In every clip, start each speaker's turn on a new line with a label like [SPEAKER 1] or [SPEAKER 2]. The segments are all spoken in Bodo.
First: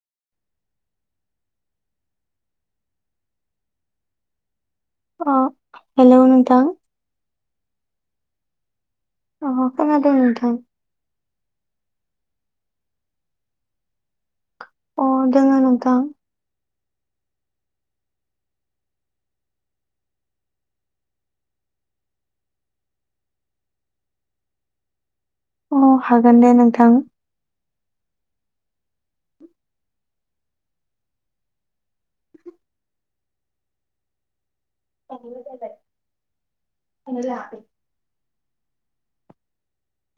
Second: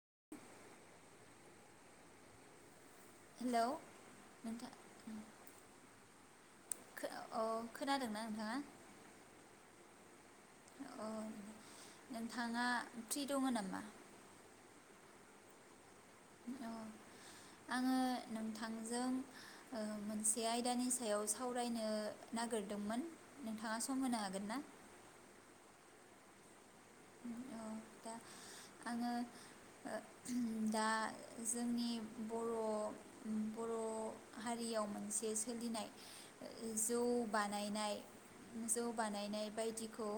[SPEAKER 1] [inaudible] हेल' नोंथां
[SPEAKER 2] अ हेलो नोंथां
[SPEAKER 1] अ खोनादोंना नोंथाङा?
[SPEAKER 2] अ खोनादों नोंथां।
[SPEAKER 1] औ नोंथाङा फ्रि दङ नामा?
[SPEAKER 2] अ दङो नोंथां
[SPEAKER 1] आङो नोंथांजों ओ मोनसे आयदानि सायाव सावरायनो नागिरदोंमोन नोंथाङा सम होनो हागोन ना?
[SPEAKER 2] अ हागोन दे नोंथां
[SPEAKER 1] औ दा आङो ओ उम दा जोंनि बर' बर' हारियाव
[SPEAKER 2] औ
[SPEAKER 1] मोनसे सोलिनाय जौ बानायनाय जौ बानायनाय बायदिखौ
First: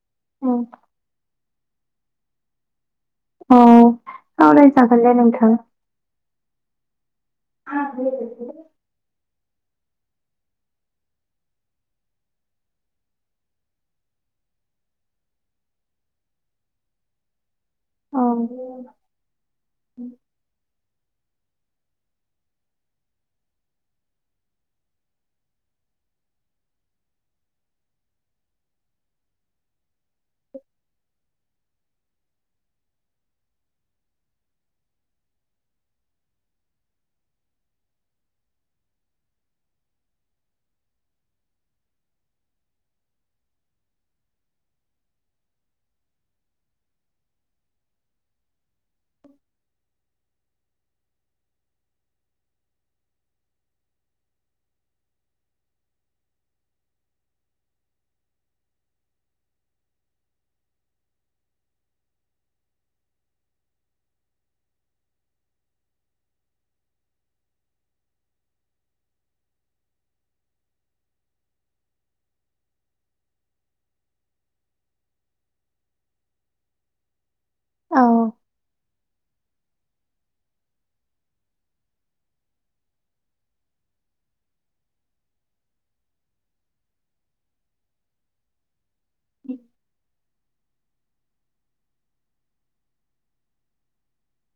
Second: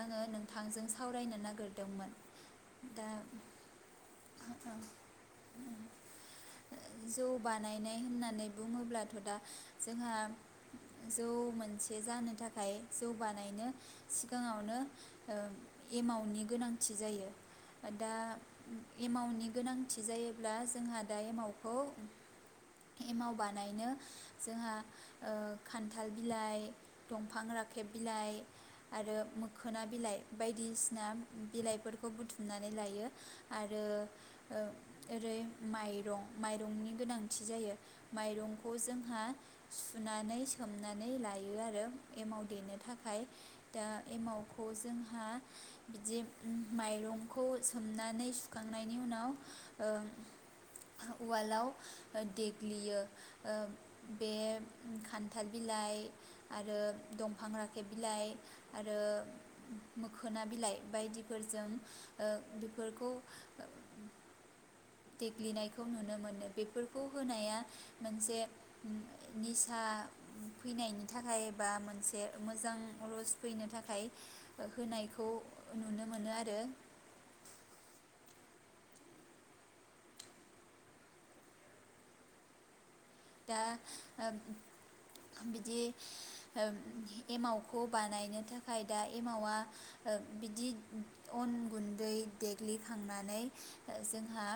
[SPEAKER 1] आङो नोंथांजों [unintelligible] नागोरदोंमोन
[SPEAKER 2] अ सावराय जागोन दे नोंथां
[SPEAKER 1] जौ
[SPEAKER 2] औ
[SPEAKER 1] बानायनाय होननानै बुङोब्लाथ' दा जोंहा जौ मोनसे जानो थाखाय जौ बानायनो सिगाङावनो ओम एमाउनि गोनांथि जायो दा
[SPEAKER 2] औ
[SPEAKER 1] एमावनि गोनांथि जायोब्ला जोंहा दा एमावखौ एमाव बानायनो जोंहा ओ खान्थाल बिलाइ दंफां राखेब बिलाइ आरो मोखोना बिलाइ बायदिसिना बिलाइफोरखौ बुथुमनानै लायो आरो औ ओरै माइरं माइरंनि गोनांथि जायो माइरंखौ जोंहा सुनानै सोमनानै लायो आरो एमाव देनो थाखाय दा एमावखौ जों हा बिदि माइरंखौ सोमनानै सुखांनायनि उनाव ओं उवालाव देग्लियो ओ बे खान्थाल बिलाइ आरो दंफां राखेब बिलाइ आरो मोखोना बिलाइ बायदिफोरजों ओ बेफोरखौ देग्लिनायखौ नुनो मोनो बेफोरखौ होनाया मोनसे निसा फैनायनि थाखाय बा मोनसे मोजां रस फैनो थाखाय होनायखौ नुनो मोनो आरो
[SPEAKER 2] औ
[SPEAKER 1] दा ओ बिदि होम एमावखौ बानायनो थाखाय दा एमावा ओ बिदि अन गुन्दै देग्लिखांनानै जोंहा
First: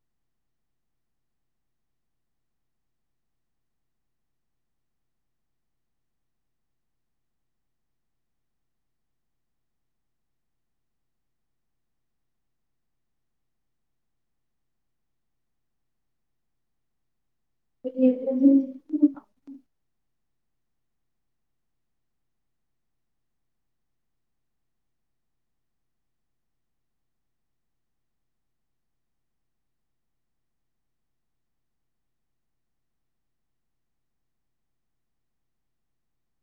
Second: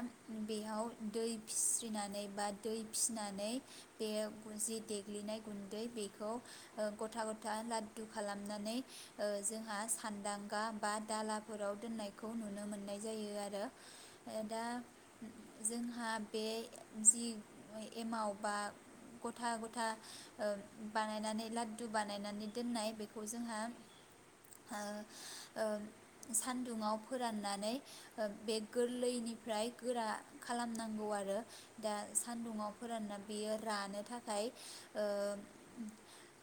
[SPEAKER 1] बेयाव दै फिस्रिनानै बा दै फिनानै बेयो जि देग्लिनाय गुन्दै बेखौ ओ गथा गथा लादु खालामनानै ओ जोंहा सान्दांगा बा दालाफोराव दोननायखौ नुनो मोननाय जायो आरो दा जोंहा बे जि एमाव बा
[SPEAKER 2] [unintelligible]
[SPEAKER 1] गथा गथा ओ बानायनानै लाददु बानायनानै दोननाय बेखौ जोंहा ओ ओ सान्दुुंआव फोराननानै बे गोरलैनिफ्राय गोरा खालामनांगौ आरो दा सान्दुङाव फोरानना बियो रानो थाखाय ओ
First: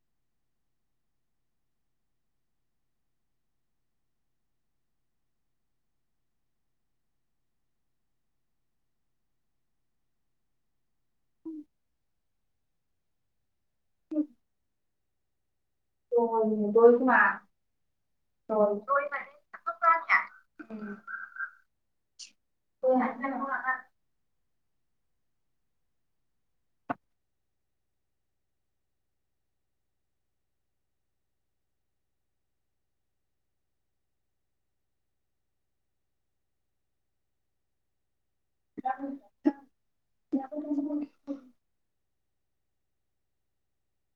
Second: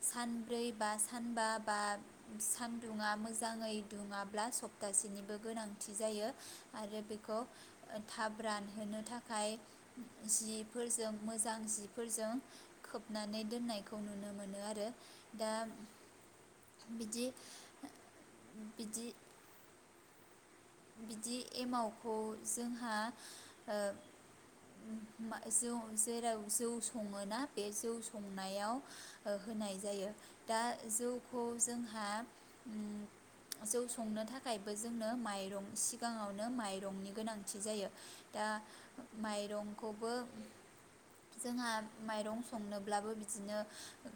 [SPEAKER 1] सानब्रै बा सानबा बा सानदुङा मोजाङै दुङाब्ला सप्तासेनिबो गोनांथि जायो आरो बिखौ थाब रानहोनो थाखाय जिफोरजों मोजां जि जिफोरजों खोबनानै दोननायखौ नुनो मोनो आरो दा बिदि बिदि
[SPEAKER 2] [unintelligible]
[SPEAKER 1] बिदि एमावखौ जोंहा ओ उम मा जौ जेराव जौ सङोना बे जौ संनायाव ओ होनाय जायो दा जौखौ जोंहा उम जौ संनो थाखायबो जोंनो माइरं सिगाङावनो माइरंनि गोनांथि जायो दा माइरंखौबो जोंहा माइरं संनोब्लाबो बिदिनो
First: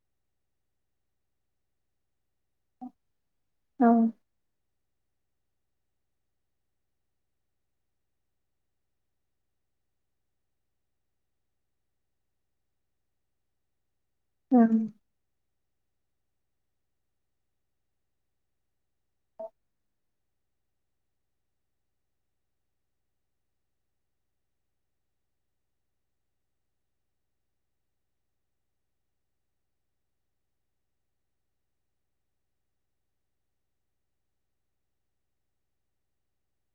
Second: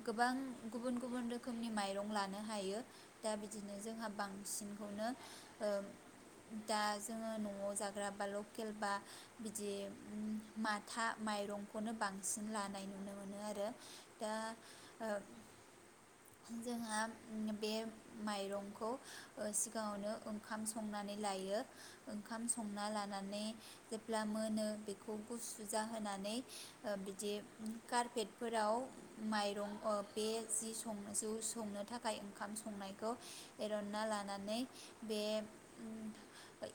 [SPEAKER 1] गोबां गुबुन गुबुन रोखोमनि माइरं लानो हायो दा बिदिनो जोंहा बांसिन खौनो ओ दा जोङो न'आव जाग्रा बा लकेल बा बिदि उम माथा माइरंखौनो बांसिन लानाय नुनो मोनो आरो दा जोंहा बे माइरंखौ ओ सिगाङावनो ओं खाम संनानै लायो ओंखाम संना लानानै जेब्ला मोनो बेखौ गुसु जाहोनानै ओ बिदि कारपेटफोराव माइरं ओ बे जि सं जौ संनो थाखाय ओंखाम संनायखौ एरनना लानानै बे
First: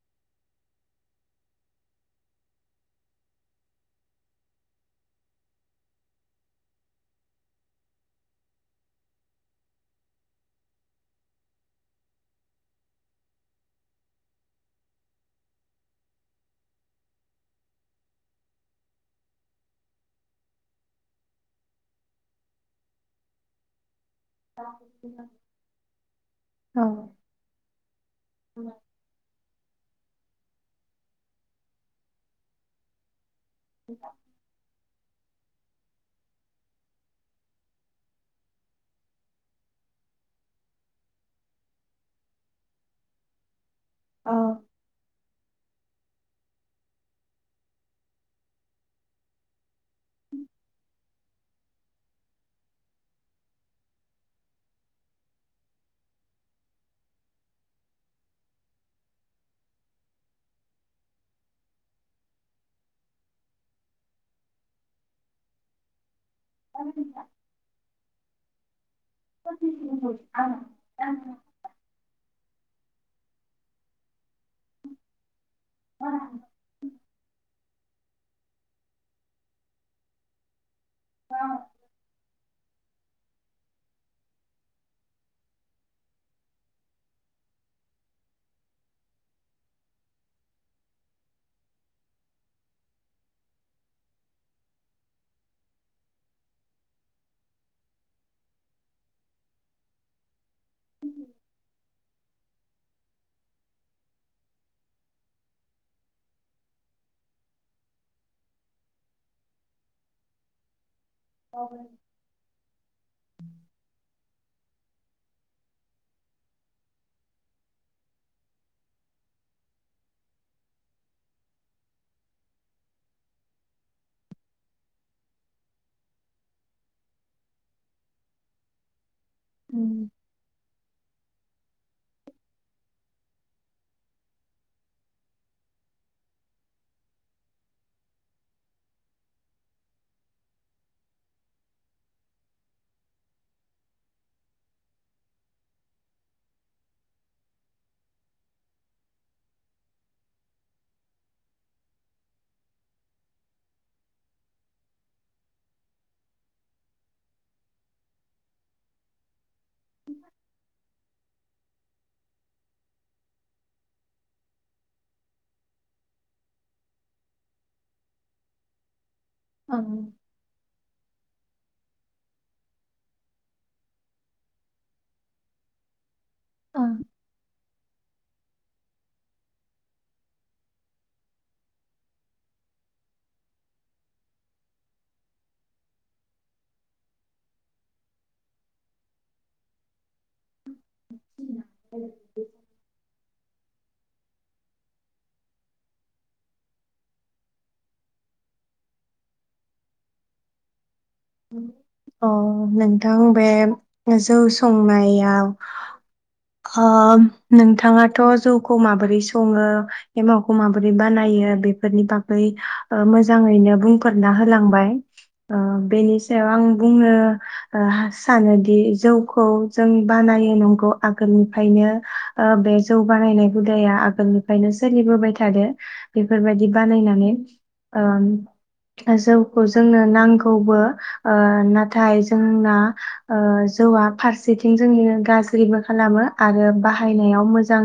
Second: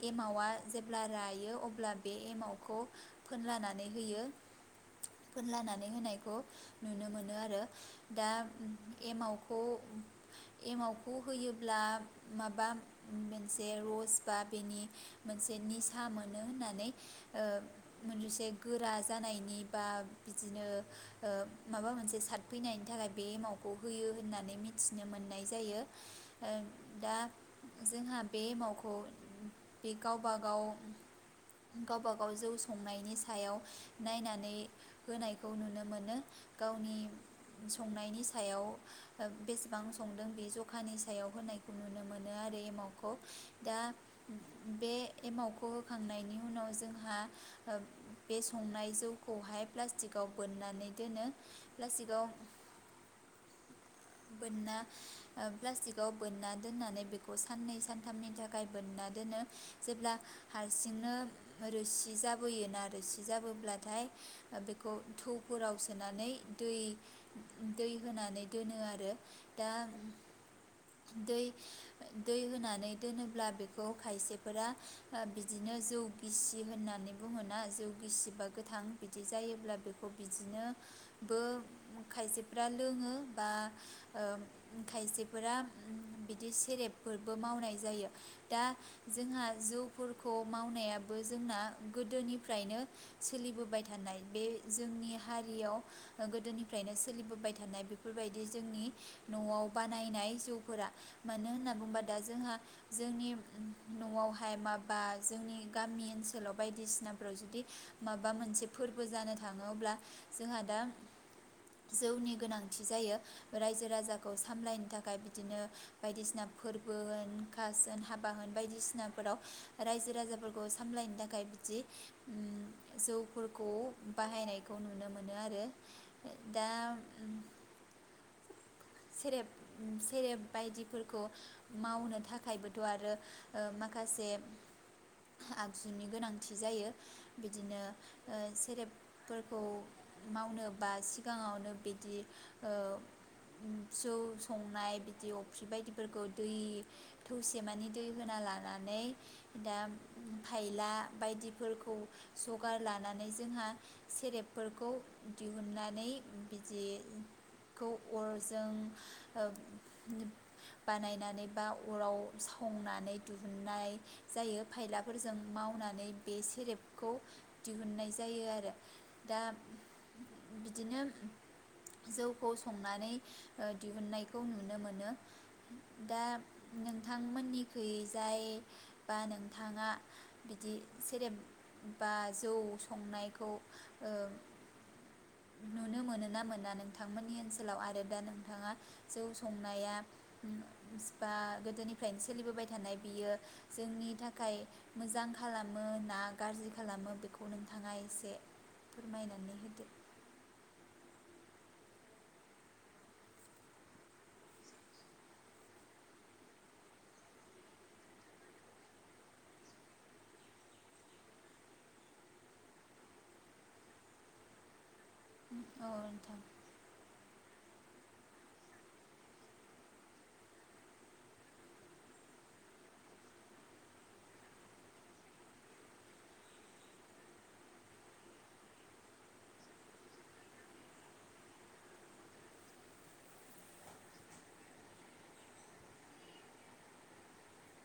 [SPEAKER 1] एमावा जेब्ला रायो अब्ला बे एमावखौ फोनलानानै होयो फोनलानानै होनायखौ नुनो मोनो आरो दा एमावखौ एमावखौ होयोब्ला माबा मेनस बे रस बा बेनि मोनसे निसा मोनो होननानै ओ मोनसे गोरा जानायनि बा बिदिनो ओ माबा मोनसे साद फैनायनि थाखाय बे एमावखौ होयो हो होननानै मिथिनो मोननाय ओम जायो दा जोंहा बे एमावखौ इ गावबागाव गावबागाव जौ संनायनि स सायाव नायनानै होनायखौ नुनो मोनो गावनि संनायनि सायाव ओ बेसेबां संदों बे जखानि सायाव होनायखौ नुनो मोनो आरो एमावखौ औ दा
[SPEAKER 2] औ
[SPEAKER 1] बे एमाव खौ होखांनायनि उनाव जोंहा ओ बे संनाय जौखौहाय प्लास्टिकआव बोननानै दोनो प्लास्टिकआव बोनना ओ प्लास्टिकआव बोनना दोननानै बेखौ साननानैस सानथामनि थाखाय बोनना दोनो जेब्ला हारसिंनो रोसि जाबोयोना रोसि जाबोब्लाथाय बेखौ थौ फोराव सोनानै दुइ
[SPEAKER 2] औ
[SPEAKER 1] दै होनानै दोनो आरो
[SPEAKER 2] ओं
[SPEAKER 1] दा आं
[SPEAKER 2] ओं अ
[SPEAKER 1] दै दै होनान नै दोनोब्ला बेखौ खायसे फोरा आ बिदिनो जौ
[SPEAKER 2] नोंथां
[SPEAKER 1] गिसि होननानै बुङोना जौ गिसिबा गोथां बिदि जायोब्ला बेखौ बिदिनो बो खायसे फ्रा लोङो बा ओ खायसेफोरा बिदि सेरेबफोरबो मावनाय जायो दा जोंहा जौफोरखौ मावनायाबो जोंना गोदोनिफ्रायनो सोलिबोबाय थानाय बे जोंनि हारियाव गोदोनिफ्रायनो सोलिबोबाय थानाय बेफोरबायदि जोंनि न'आव बानायनाय जौफोरा मानो होनना बुंबा दा जोंहा जोंनि न'आवहाय माबा जोंनि गामि ओनसोलाव बायदिसिनाफ्राव जुदि माबा मोनसे फोरबो जानो थाङोब्ला जोंहा दा जौनि गोनांथि जायो रायजो राजा खौ सामलायनो थाखाय बिदिनो बायदिसिना फोरबो होन कास होन हाबा होन बायदिसिनाफोराव रायजो राजाफोरखौ सामलायनो थाखाय बिदि ओम जौफोरखौ बाहायनायखौ नुनो मोनो आरो दा सेरेब उम सेरेब बायदिफोर खौ मावनो थाख खायबोथ' आरो ओ माखासे आगजुनि गोनांथि जायो बिदिनो ओ सेरेबफोरखौ मावनो बा सिगाङावनो बिदि ओ जौ संनाय बिदि अफ्रि बायदिफोरखौ दै थौसेमानि दै होना लानानै दा फायला बायदिफोरखौ जगार लानानै जोंहा सेरेबफोरखौ दिहुननानै बिदिखौ बो जों ओ बानायनानै बा अराव सावनानै दिहुननाय जायो फायलाफोरजों मावनानै बे सेरेपखौ दिहुननाय जायो आरो दा बिदिनो जौखौ संनानै ओ दिहुनन्नायखौ नुनो मोनो दा नोंथांमोननिखैयै जाय बा नोंथाङा बिदि सेरेब बा जौ संनायखौ ओ नुनो मोनो ना मोना नोंथांमोननि ओनसोलाव आरो दा नोंथाङा जौ संनाया बा गोदोनिफ्रायनो सोलिबोबाय थानाय बियो जोंनि थाखाय मोजां खालामो ना गाज्रि खालामो बेखौ नोंथाङा एसे फोरमायनानै होदो
[SPEAKER 2] अ नोंथां बे जौ संनायाव अ नोंथाङाथ' जौखौ माबोरै सङो एमावखौ माबोरै बानायो बेफोरनि बागै मोजाङैनो बुंफोरना होलांबाय्
[SPEAKER 1] अ नोंथां
[SPEAKER 2] बुंनो ओ सानोदि जौखौ जों बानायो नंगौ आगोलनिफ्रायनो ओ बे जौ बानायनाय हुदाया आगोलनिफ्रायनो सोलिबोबाय थादो बेफोरबायदि बानायनानै ओ जौखौ जोंनो नांगौबो ओ नाथाय जोंना ओ जौआ फारसेथिं जोंनि गाज्रिबो खालामो आरो बाहायनायाव मोजां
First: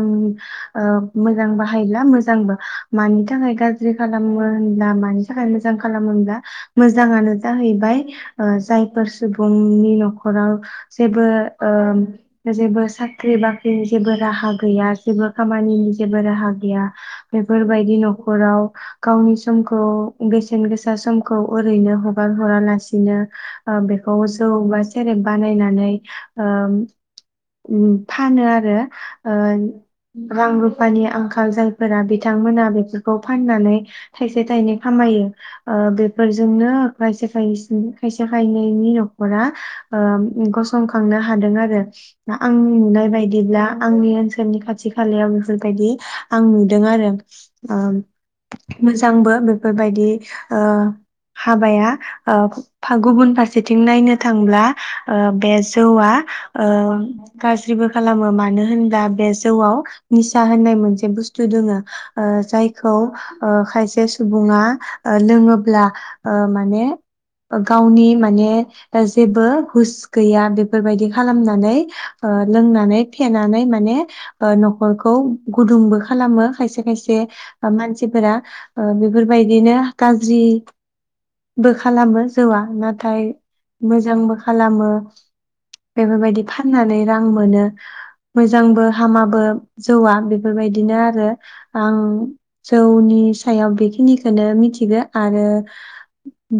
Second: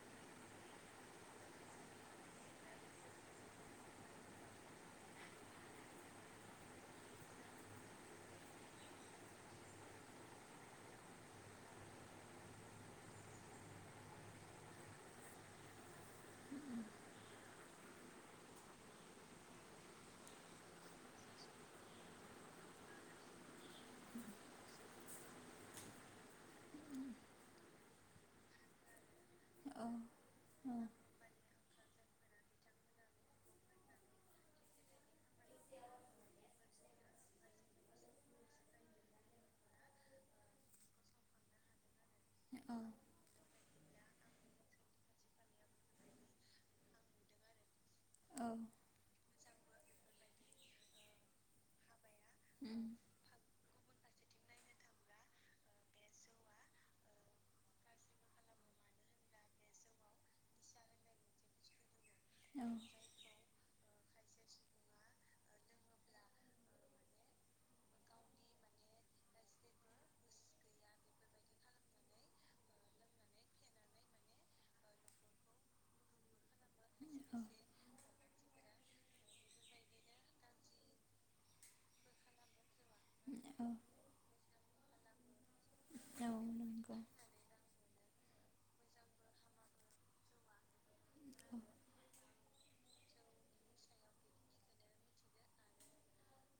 [SPEAKER 2] ओ मोजां बाहायोब्ला मोजांबो मानि थाखाय गाज्रि खालामो होनब्ला मानि थाखाय मोजां खालामो होनब्ला मोजाङानो जाहैबाय ओ जायफोर सुबुंनि न'खराव जेबो ओ जेबो साख्रि बाख्रिनि जेबो राहा गैया जेबो खामानिनि जेबो राहा गैया बेफोरबायदि न'खराव गावनि समखौ बेसेन गोसा समखौ ओरैनो हगार हरा लासिनो औ बेखौ जौ बा सेरेब बानायनानै ओ उ फानो आरो ओ
[SPEAKER 1] औ
[SPEAKER 2] रां रुफानि आंखाल जों फोरा बिथांमोना बेफोरखौ फाननानै थाइसे थाइनै खामायो ओ बेफोरजोंनो खायसे खायसे खायसे खायनैनि न'खरा ओ गसंखांनो हादों आरो ना आंनि
[SPEAKER 1] औ
[SPEAKER 2] नुनाय बायदिब्ला आंनि ओनसोलनि खाथि खालायाव बेफोर बायदि आं नुदों आरो ओ
[SPEAKER 1] औ
[SPEAKER 2] मोजांबो बे बेफोरबायदि ओ हाबाया
[SPEAKER 1] उम
[SPEAKER 2] औ गुबुन फारसेथिं नायनो थांब्ला ओ बे जौआ ओ गाज्रिबो खालामो मानो होनब्ला बे जौआव निसा होननाय मोनसे बुस्थु दङो ओ
[SPEAKER 1] औ
[SPEAKER 2] जायखौ ओ खायसे सुबुङा लोङोब्ला ओ माने गावनि माने जेबो हुस गैया बेफोरबायदि खालामनानै ओ लोंनानै फेनानै माने ओ न'खरखौ गुदुंबो खालामो खायसे खायसे अ मानसिफोरा अ बेफोरबायदिनो गाज्रि बो खालामो जौआ बाद नाथाय मोजांबो खालामो [inaudible] बेफोरबायदि फाननानै रां मोनो मोजांबो हामाबो जौवा बेफोरबायदिनो आरो जे आं जौनि सायाव बेखिनिखौनो मिथिगौ आरो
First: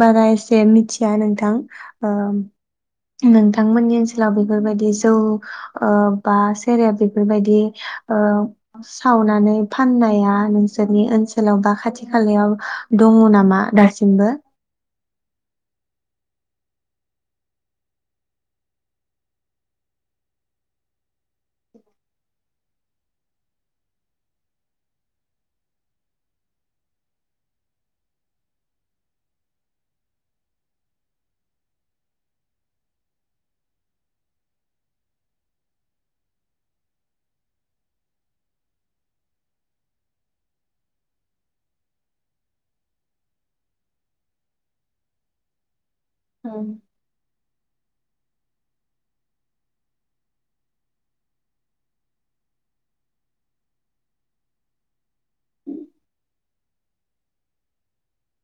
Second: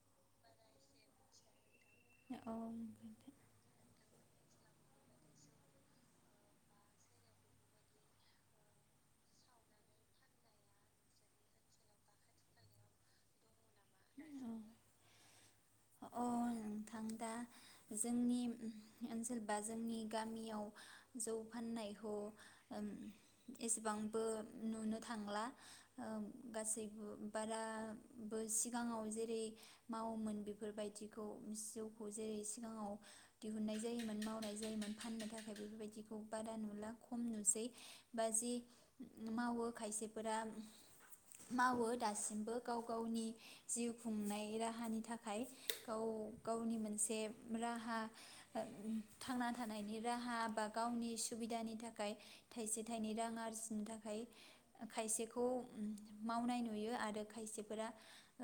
[SPEAKER 2] बारा एसे मिथिया नोंथां ओम
[SPEAKER 1] औ
[SPEAKER 2] नोंथांमोननि ओनसोलाव बेफोरबायदि जौ ओ बा सेरेब बेफोरबायदि ओ सावनानै फाननाया नोंसोरनि ओनसोलाव बा खाथि खालायाव दङ नामा दासि सिमबो
[SPEAKER 1] नंगौ औ अ नोंथां दा जोंनि ओनसोल बा जोंनि गामियाव जौ फाननायखौ उम एसेबांबो नुनो थांला ओ गासैबो बाराबो सि सिगाङाव जेरै मावोमोन बेफोरबायदिखौ जौखौ जेरै सिगाङाव दिहुननाय जायोमोन मावनाय जायोमोन फाननो थाखाय बेफोरबायदिखौ बारा नुला खम नुसै बा जि मावो खायसेफोरा मावो दासिमबो गाव गावनि गावनि जिउ खुंनाय राहानि थाखाय ओ गावनि मोनसे रा हा थांना थानायनि राहा बा गावनि सुबिदानि थाखाय थायसे थाइनै रां आरजिनो थाखाय खायसेखौ मावनाय नुयो आरो खायसेफोरा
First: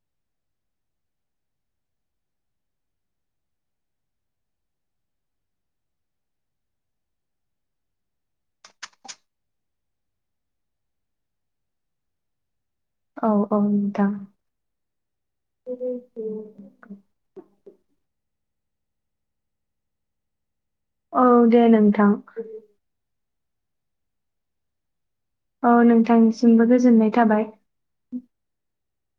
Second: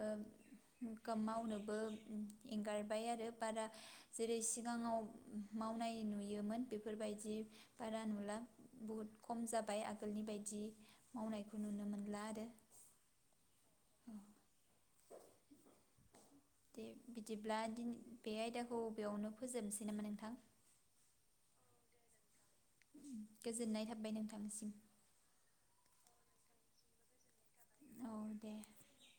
[SPEAKER 1] ओं कम मावनोबो एंगारबाय आरो बारा जेरै सिगाङाव मावनाय नुयोमोन बेफोरबायदि बारा नुला बहुद खम जाबाय आगोलनि बायदि मावनायखौ नुनो मोनला आरो
[SPEAKER 2] औ औ नोंथां
[SPEAKER 1] दे बिदिब्ला दिनै बे आयदाखौ बेयावनो फोजोबनोसै नामा नोंथां।
[SPEAKER 2] औ दे नोंथां
[SPEAKER 1] गोजोननाय थाबाय नोंथांनिसिम।
[SPEAKER 2] औ नोंथांनिसिमबो गोजोननाय थाबाय
[SPEAKER 1] औ दे
[SPEAKER 2] [inaudible]